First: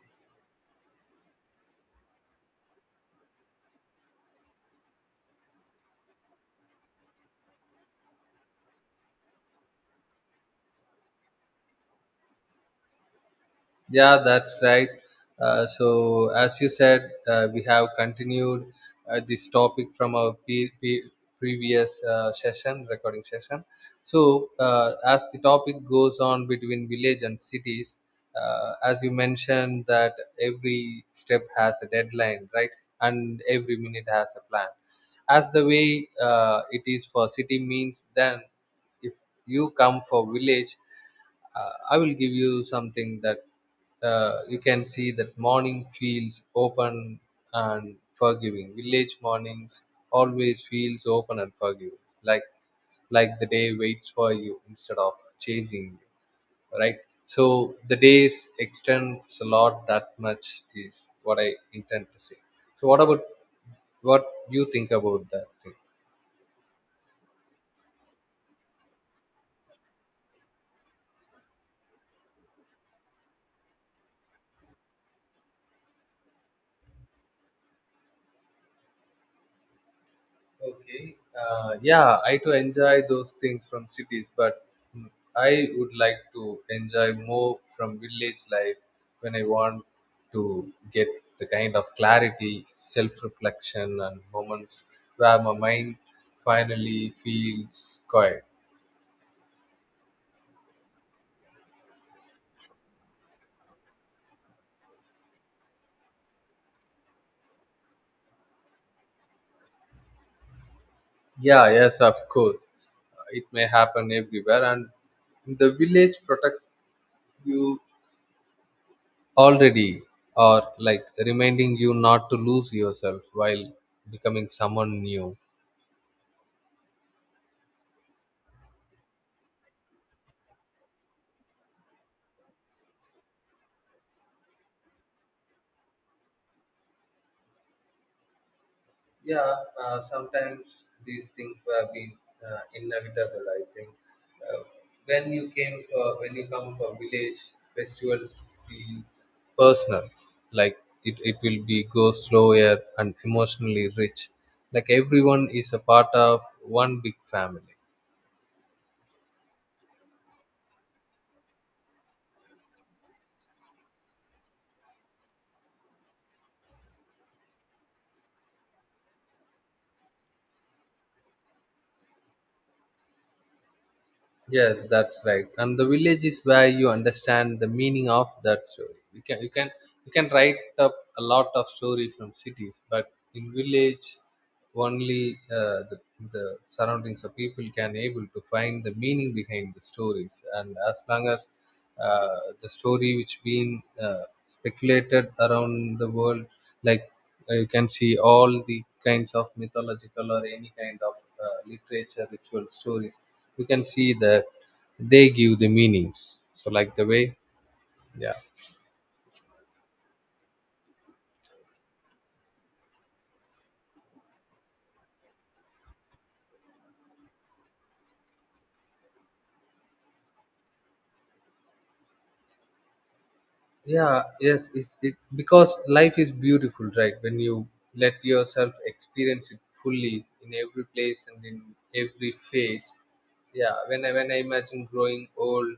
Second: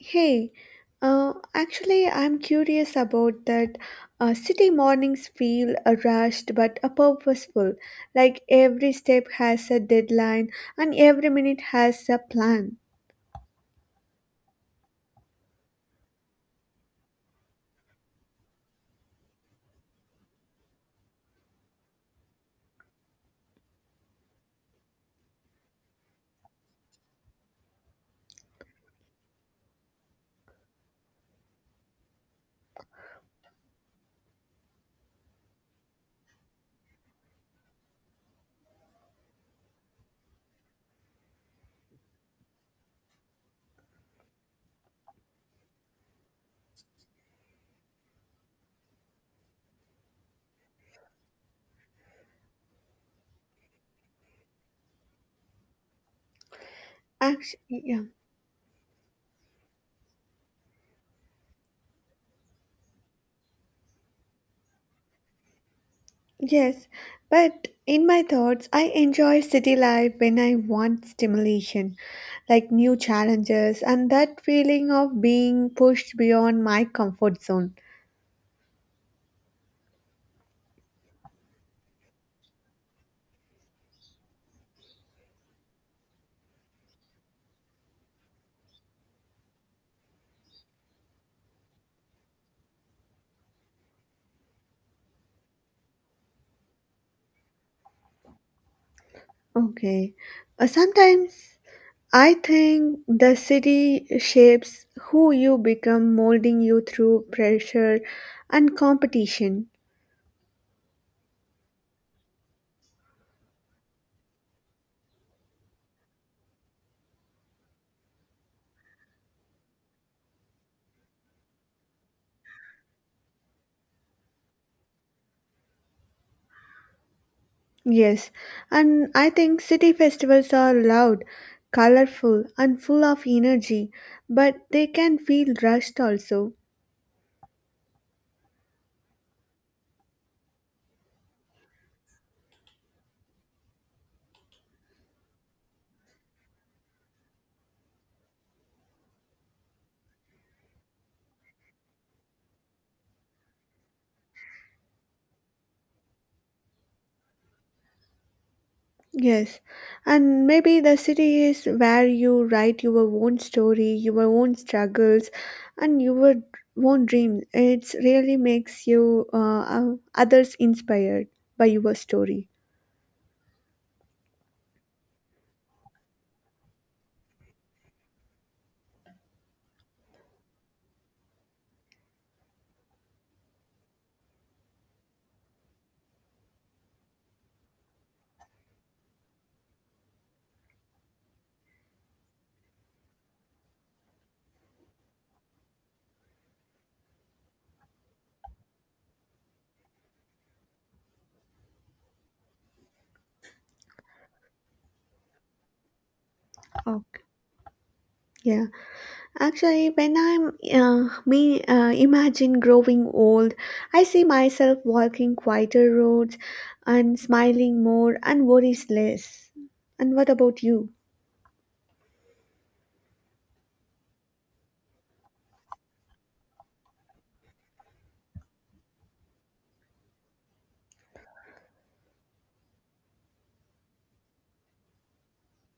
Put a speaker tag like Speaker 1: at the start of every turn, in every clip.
Speaker 1: Hey, actually, I'm curious about that. City mornings feel rushed but purposeful, like every step has a deadline and every minute has a plan.
Speaker 2: Yeah, that's right. So, as you said, we have continued this topic from our previous session, recording session. So, as the topic goes on between village and cities, as you mentioned, that every step has a deadline, right? And every minute has a plan. As the way it is for city means, then if you come for village, I will give you something that you can see that morning feels open and forgiving. Village mornings always feels open and forgiving, like the day waits for you instead of chasing you, right? So
Speaker 1: Actually,
Speaker 2: the
Speaker 1: yeah,
Speaker 2: days extends a lot, that much is what I intend to say. So what about, what you think about that thing?
Speaker 1: yes, but in my thoughts, I enjoy city life when I want stimulation, like new challenges, and that feeling of being pushed beyond my comfort zone.
Speaker 2: Okay. Yeah, I too enjoy those things from cities, but mm, I would like to enjoy more from village life when I want to get the kind of clarity, self-reflection, and moments where my mind finally feels quiet.
Speaker 1: Okay, sometimes. I think the city shapes who you become, molding you through pressure and competition.
Speaker 2: Yeah, yes, of course. It may happen everywhere, and the village protect you already, or like reminding you not to lose yourself while becoming someone new.
Speaker 1: Yes, and I think city festivals are loud, colorful, and full of energy, but they can feel rushed also.
Speaker 2: Yeah, sometimes these things have been, inevitable I think. uh, when you came for when you come for village, festivals feels personal, like it will be go slower and emotionally rich, like everyone is a part of one big family.
Speaker 1: Yes, and maybe the city is where you write your own story, your own struggles, and your own dreams. It really makes you others inspired by your story.
Speaker 2: Yes, that's right. And the village is where you understand the meaning of that story. You can write up a lot of story from cities, but in village, only the surroundings of people can able to find the meaning behind the stories. And as long as the story which been speculated around the world, like you can see all the kinds of mythological or any kind of literature ritual stories, you can see that they give the meanings, so like the
Speaker 1: Okay.
Speaker 2: way. yeah
Speaker 1: Yeah, actually, when I'm me imagine growing old, I see myself walking quieter roads and smiling more and worries less. And what about you?
Speaker 2: yeah, yes, it because life is beautiful, right? When you let yourself experience it fully in every place and in every phase. Yeah, when I imagine growing old,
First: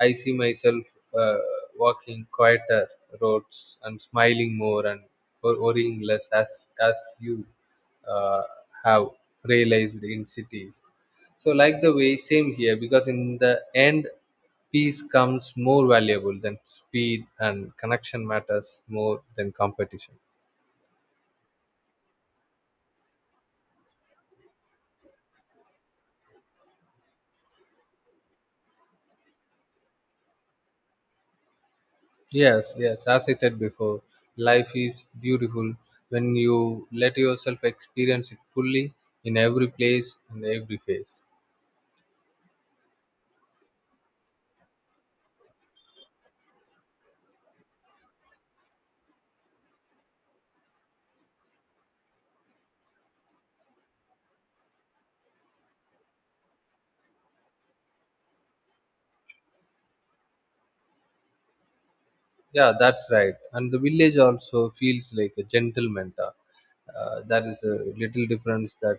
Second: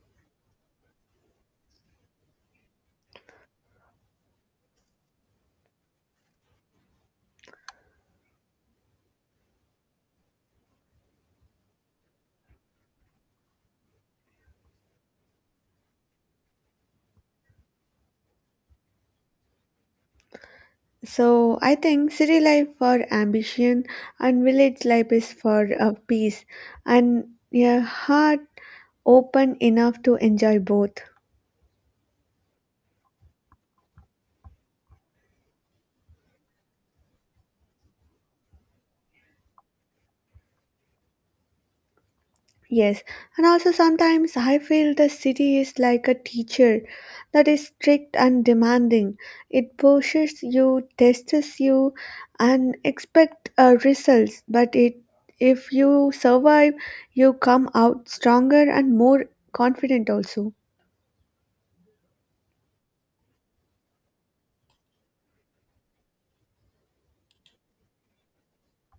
Speaker 2: I see myself, uh, walking quieter roads and smiling more and worrying less, as you uh, have realized in cities. So like the way, same here, because in the end peace comes more valuable than speed and connection matters more than competition.
Speaker 1: So I think city life for ambition and village life is for peace and a heart open enough to enjoy both.
Speaker 2: Yes, yes, as I said before, life is beautiful when you let yourself experience it fully in every place and every phase.
Speaker 1: Yes, and also sometimes I feel the city is like a teacher that is strict and demanding. It pushes you, tests you, and expect results. But it, if you survive, you come out stronger and more confident also.
Speaker 2: Yeah, that's right. And the village also feels like a gentle mentor. That is a little difference, that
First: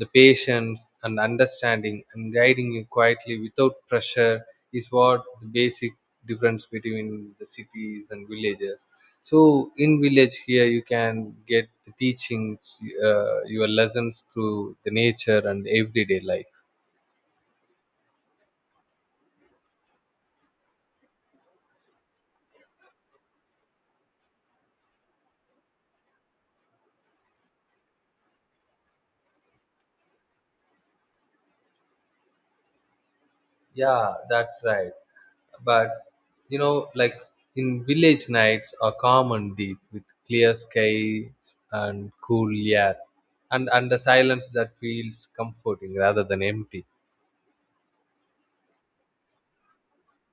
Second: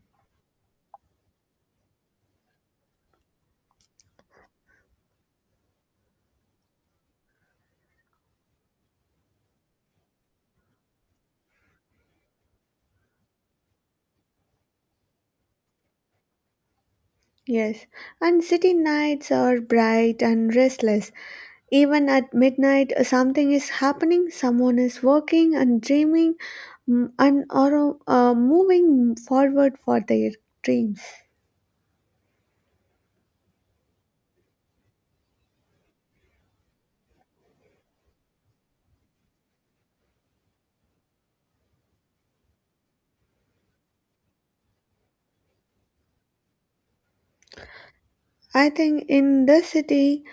Speaker 2: the patience and understanding and guiding you quietly without pressure is what the basic difference between the cities and villages. So in village here you can get the teachings, your lessons through the nature and everyday life.
Speaker 1: Yes, and city nights are bright and restless. Even at midnight, something is happening, someone is working and dreaming and are moving forward for their dreams.
Speaker 2: Yeah, that's right. But you know, like in village nights are common deep with clear skies and cool air, and the silence that feels comforting rather than empty.
Speaker 1: I think in the city,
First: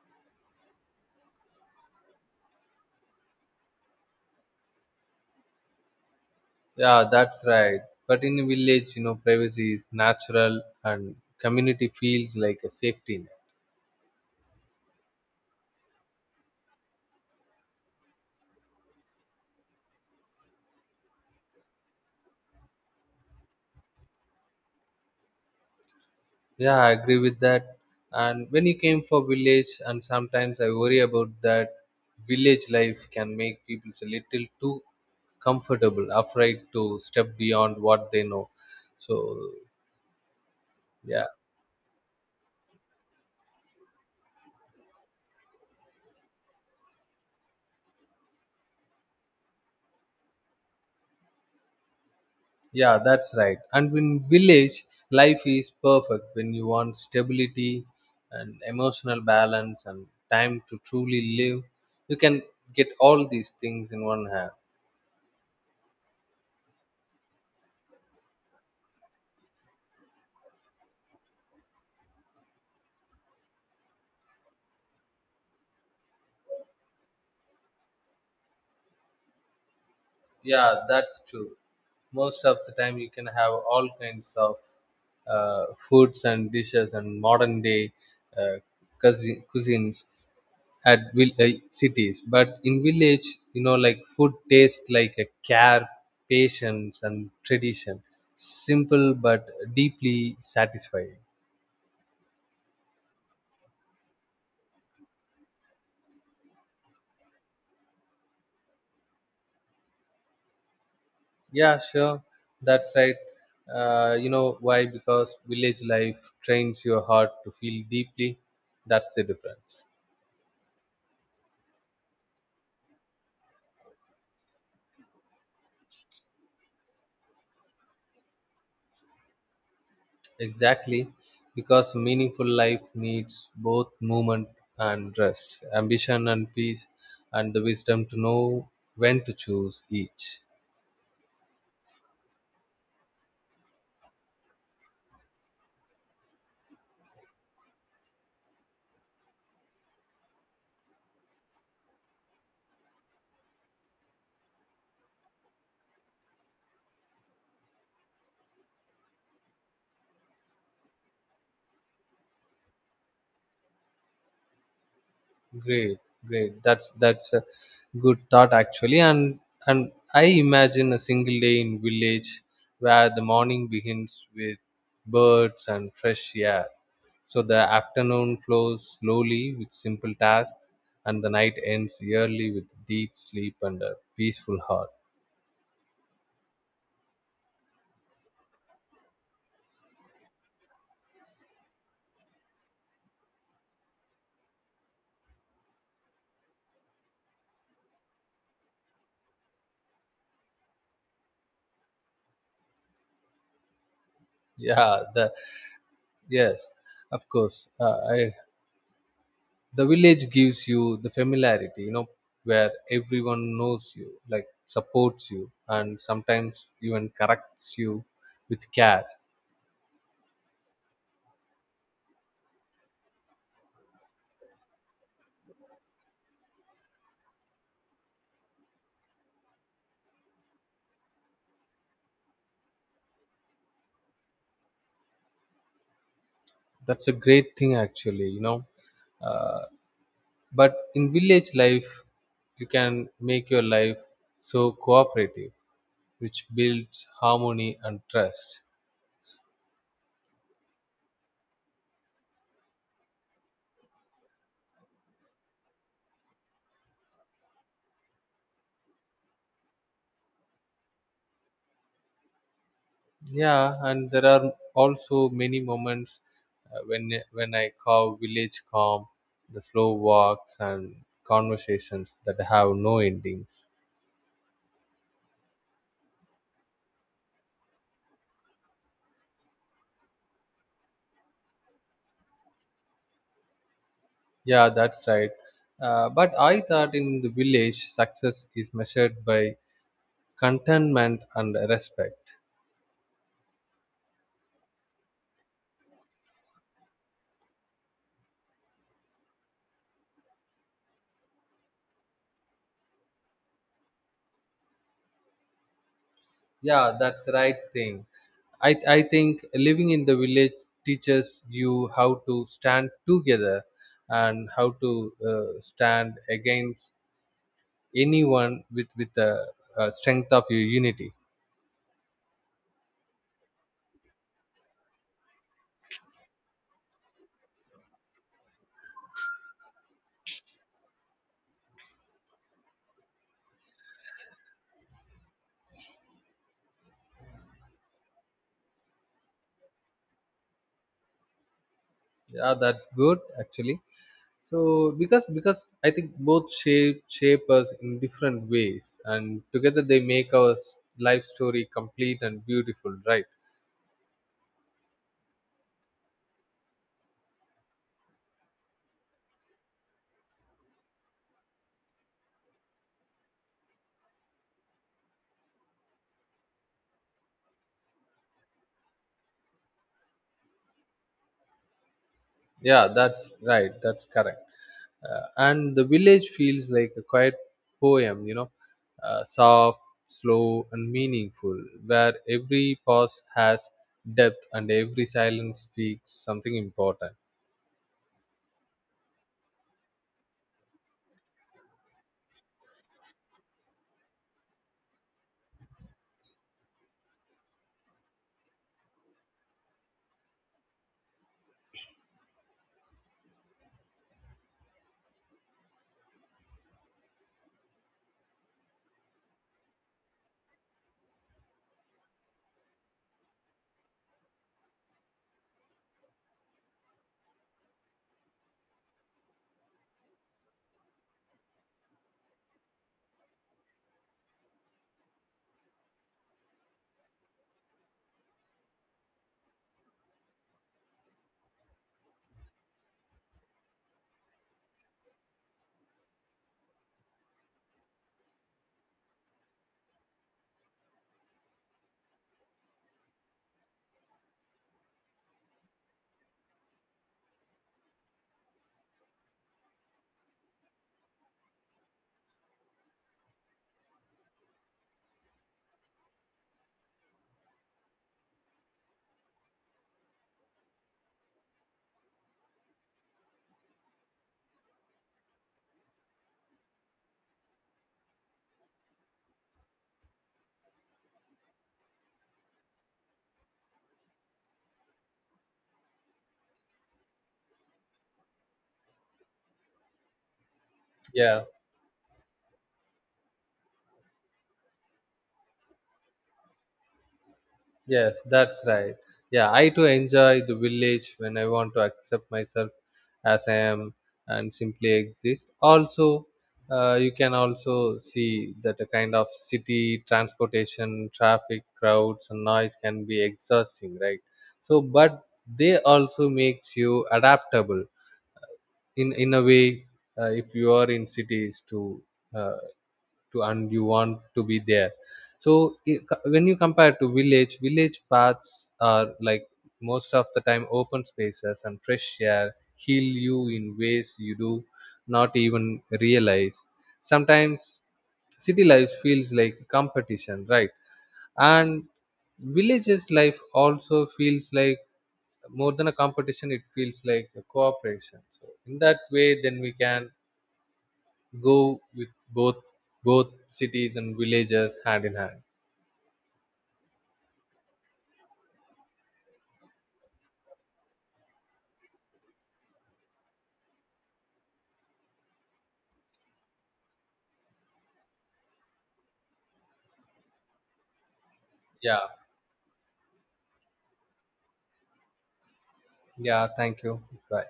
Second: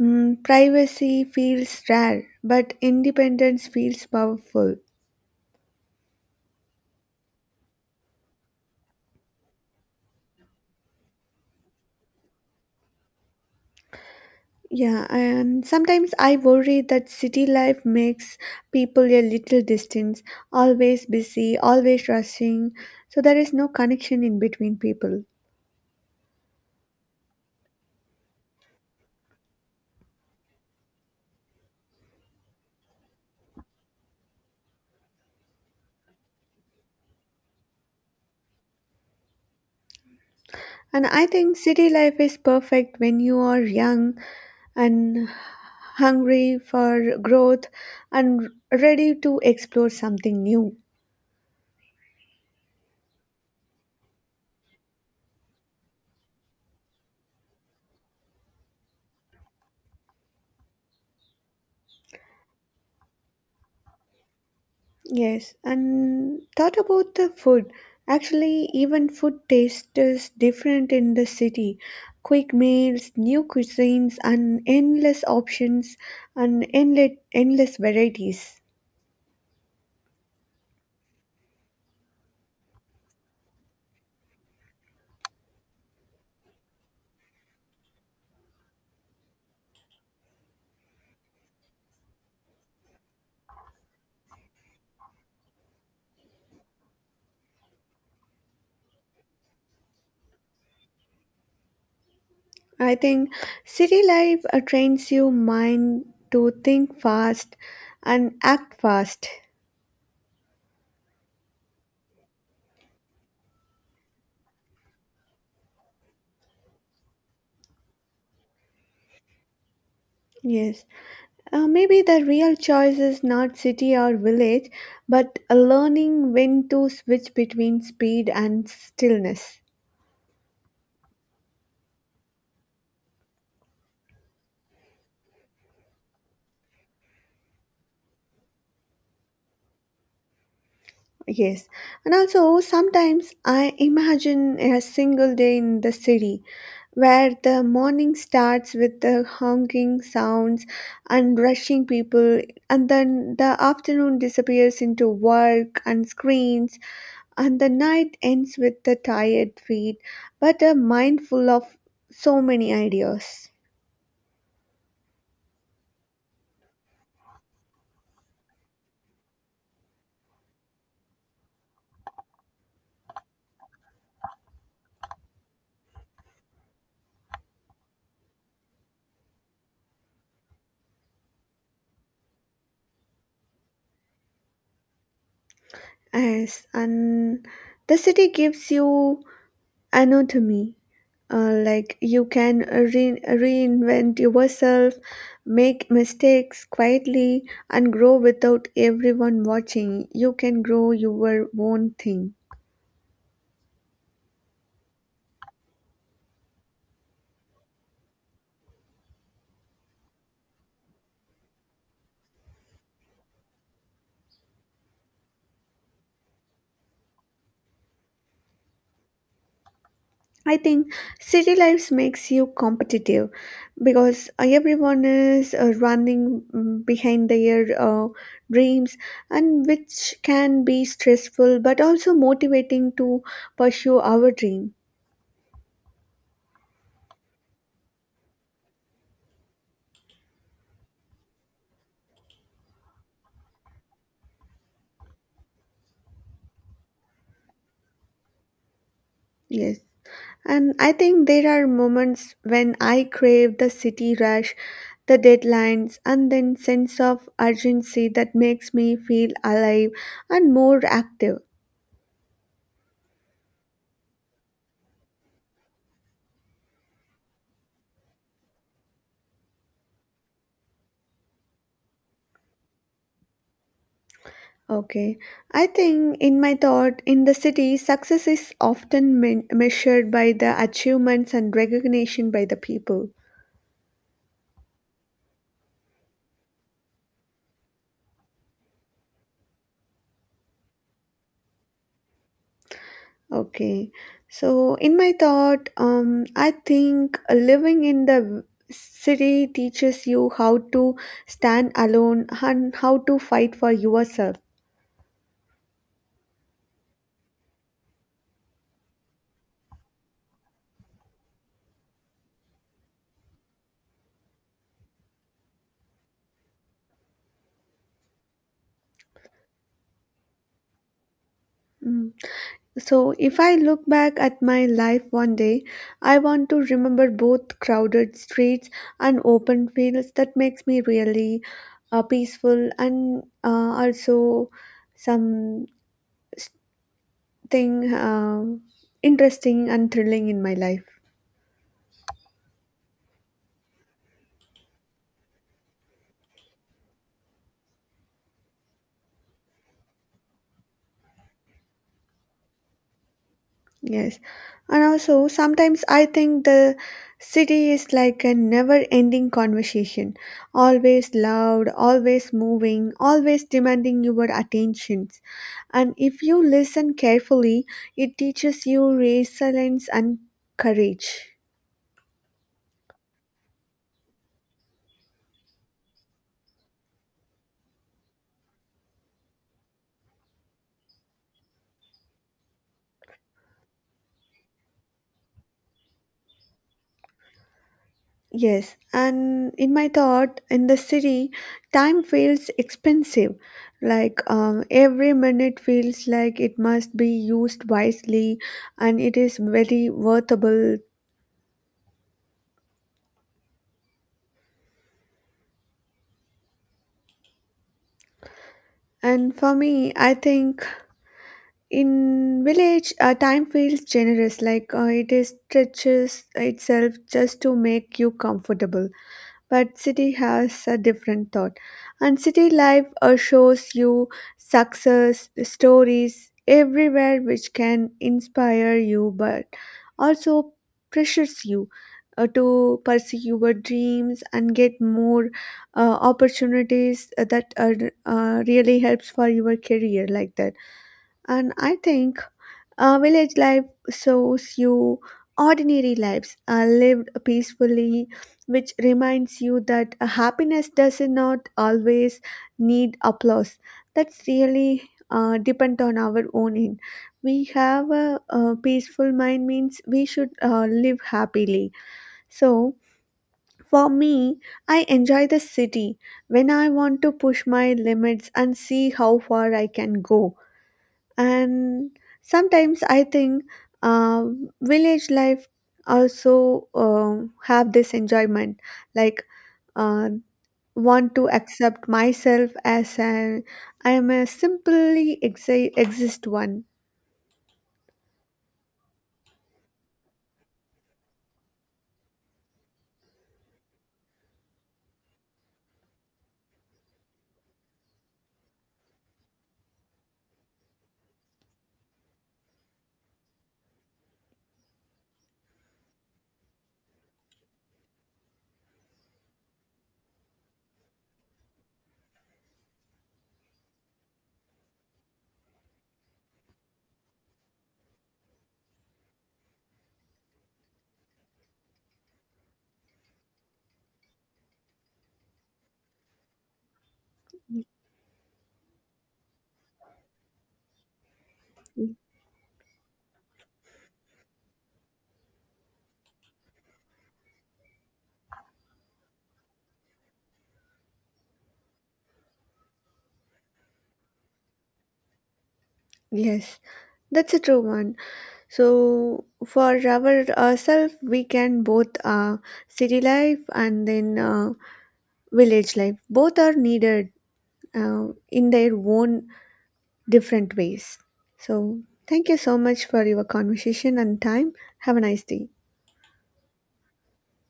Speaker 1: privacy feels rare, but independence feels powerful.
Speaker 2: Yeah, that's right. But in a village, you know, privacy is natural and community feels like a safety net.
Speaker 1: Yeah, and sometimes I worry that city life makes people a little distant, always busy, always rushing, so there is no connection in between people.
Speaker 2: Yeah, I agree with that. And when you came for village, and sometimes I worry about that, village life can make people a little too comfortable, afraid to step beyond what they know. So,
Speaker 1: And I
Speaker 2: yeah,
Speaker 1: think city life is perfect when you are young and hungry for growth and ready to explore something new.
Speaker 2: yeah, that's right. And in village, life is perfect when you want stability and emotional balance and time to truly live. You can get all these things in one hand.
Speaker 1: Yes, and thought about the food. Actually, even food taste is different in the city. Quick meals, new cuisines, and endless options, and endless, endless varieties.
Speaker 2: Yeah, that's true. Most of the time, you can have all kinds of foods and dishes and modern day uh, cuisines at cities. But in village, you know, like food tastes like a care, patience, and tradition. Simple but deeply satisfying.
Speaker 1: I think city life trains your mind to think fast and act fast.
Speaker 2: Yeah, sure. That's right. You know why? Because village life trains your heart to feel deeply. That's the difference.
Speaker 1: Yes, maybe the real choice is not city or village, but learning when to switch between speed and stillness.
Speaker 2: Exactly, because meaningful life needs both movement and rest, ambition and peace, and the wisdom to know when to choose each.
Speaker 1: Yes, and also sometimes I imagine a single day in the city where the morning starts with the honking sounds and rushing people, and then the afternoon disappears into work and screens, and the night ends with the tired feet, but a mind full of so many ideas.
Speaker 2: Great, great. That's a good thought actually, and I imagine a single day in village where the morning begins with birds and fresh air. So the afternoon flows slowly with simple tasks, and the night ends yearly with deep sleep and a peaceful heart.
Speaker 1: Yes, and the city gives you anatomy. Like you can reinvent yourself, make mistakes quietly, and grow without everyone watching. You can grow your own thing.
Speaker 2: Yeah the Yes, of course, I, the village gives you the familiarity, you know, where everyone knows you, like supports you and sometimes even corrects you with care.
Speaker 1: I think city life makes you competitive because everyone is running behind their dreams, and which can be stressful but also motivating to pursue our dream.
Speaker 2: That's a great thing actually, you know. uh, but in village life you can make your life so cooperative, which builds harmony and trust.
Speaker 1: Yes. And I think there are moments when I crave the city rush, the deadlines, and then sense of urgency that makes me feel alive and more active.
Speaker 2: Yeah, and there are also many moments, when I call village calm, the slow walks and conversations that have no endings.
Speaker 1: Okay, I think in my thought, in the city, success is often measured by the achievements and recognition by the people.
Speaker 2: Yeah, that's right. But I thought in the village, success is measured by contentment and respect.
Speaker 1: Okay, so in my thought, I think living in the city teaches you how to stand alone and how to fight for yourself.
Speaker 2: Yeah, that's right thing. I think living in the village teaches you how to stand together and how to stand against anyone with a strength of your unity.
Speaker 1: Mm. So, if I look back at my life one day, I want to remember both crowded streets and open fields that makes me really peaceful and also something uh, interesting and thrilling in my life.
Speaker 2: Yeah, that's good actually. So because I think both shape us in different ways, and together they make our life story complete and beautiful, right?
Speaker 1: Yes. And also, sometimes I think the city is like a never ending conversation, always loud, always moving, always demanding your attentions. And if you listen carefully, it teaches you resilience and courage.
Speaker 2: Yeah, that's right, that's correct. And the village feels like a quiet poem, you know, soft, slow and meaningful, where every pause has depth and every silence speaks something important.
Speaker 1: Yes, and in my thought, in the city, time feels expensive. Like every minute feels like it must be used wisely and it is very worthable. And for me, I think in village, time feels generous. Like it is stretches itself just to make you comfortable. But city has a different thought and city life shows you success stories everywhere which can inspire you but also pressures you to pursue your dreams and get more opportunities that are really helps for your career like that. And I think village life shows you ordinary lives are lived peacefully, which reminds you that happiness does not always need applause. That's really depend on our own end. We have a peaceful mind means we should live happily. So for me, I enjoy the city when I want to push my limits and see how far I can go, and sometimes I think village life also have this enjoyment, like uh, want to
Speaker 2: Yeah.
Speaker 1: accept myself as an I am a simply exist one.
Speaker 2: Yes, that's right. Yeah, I too enjoy the village when I want to accept myself as I am and simply exist. Also, you can also see that a kind of city transportation, traffic, crowds, and noise can be exhausting, right? So, but they also makes you adaptable in a way, if you are in cities to. Uh, and you want to be there. So when you compare to village paths are like most of the time open spaces and fresh air heal you in ways you do not even realize. Sometimes city life feels like competition, right? And villages life also feels like, more than a competition, it feels like a cooperation. So in that way, then we can go with both, both cities and villages hand in hand.
Speaker 1: Yes, that's a true one. So for ourselves we can both city life and then village life both are needed uh, in their own different ways. So,
Speaker 2: Yeah,
Speaker 1: thank you so much for your conversation and time. Have a nice day.
Speaker 2: yeah. Thank you. Bye.